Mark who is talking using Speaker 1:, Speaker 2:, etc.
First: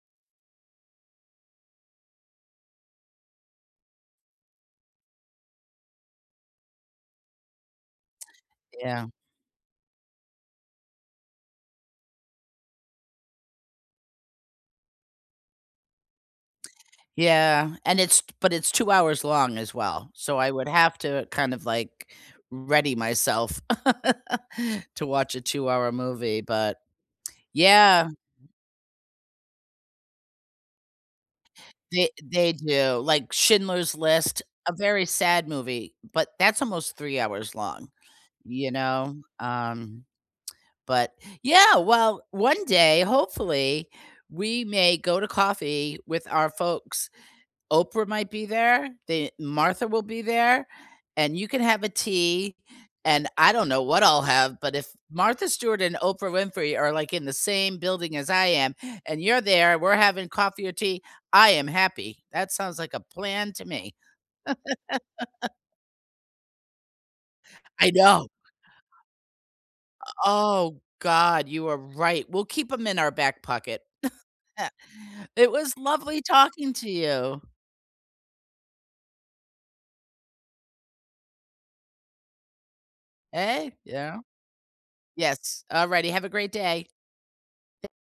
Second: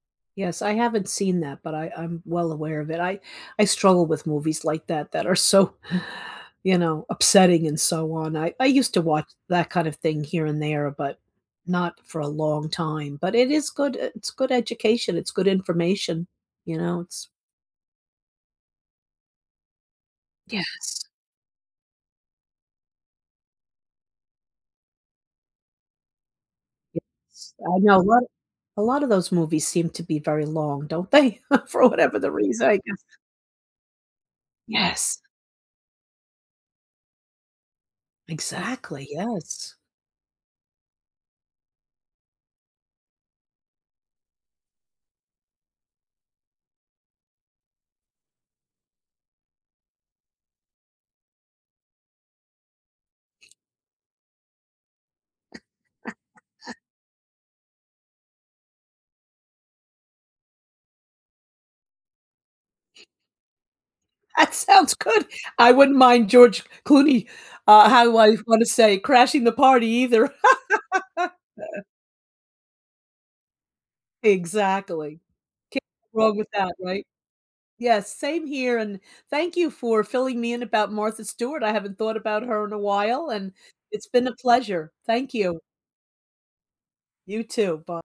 Speaker 1: Yes, I haven't seen that, but I I'm well aware of it. I I struggle with movies like that that are so, you know, upsetting and so on. I I used to
Speaker 2: Yeah.
Speaker 1: watch that kind of thing here and there, but not for a long time, but it is good e it's good education, it's good information. You know, it's
Speaker 2: Yeah, and it's but it's 2 hours long as well, so I would have
Speaker 1: Yes.
Speaker 2: to kind of, like, ready myself, to watch a two-hour movie, but
Speaker 1: Yes. I know
Speaker 2: Yeah.
Speaker 1: lotta a lotta those movies seem to be very long, don't they? For
Speaker 2: They
Speaker 1: whatever the
Speaker 2: they
Speaker 1: reason, I
Speaker 2: do,
Speaker 1: guess.
Speaker 2: like Schindler's List, a very
Speaker 1: Yes.
Speaker 2: sad movie, but that's almost 3 hours long, you
Speaker 1: Exactly,
Speaker 2: know,
Speaker 1: yes.
Speaker 2: um, but Yeah, well, one day, hopefully, we may go to coffee with our folks. Oprah might be there, the Martha will be there, and you can have a tea, and I don't know what I'll have, but if Martha Stewart and Oprah Winfrey are, like, in the same building as I am, and you're there, we're having coffee or tea, I am happy, that sounds like a plan to me.
Speaker 1: That sounds good! I wouldn't mind George Clooney- uh,
Speaker 2: I
Speaker 1: how do
Speaker 2: know.
Speaker 1: I wanna say- crashing the party
Speaker 2: O
Speaker 1: either.
Speaker 2: oh, god, you are right, we'll keep 'em in our back pocket.
Speaker 1: Exactly,
Speaker 2: It was
Speaker 1: can't go
Speaker 2: lovely
Speaker 1: wrong with
Speaker 2: talking
Speaker 1: that,
Speaker 2: to
Speaker 1: right
Speaker 2: you.
Speaker 1: Yes, same here, and thank you for filling me in about Martha Stewart. I haven't thought about her in a while, and
Speaker 2: Hey,
Speaker 1: it's
Speaker 2: yeah.
Speaker 1: been a pleasure. Thank you.
Speaker 2: Yes, alrighty, have a great day.
Speaker 1: You too.
Speaker 2: Th
Speaker 1: By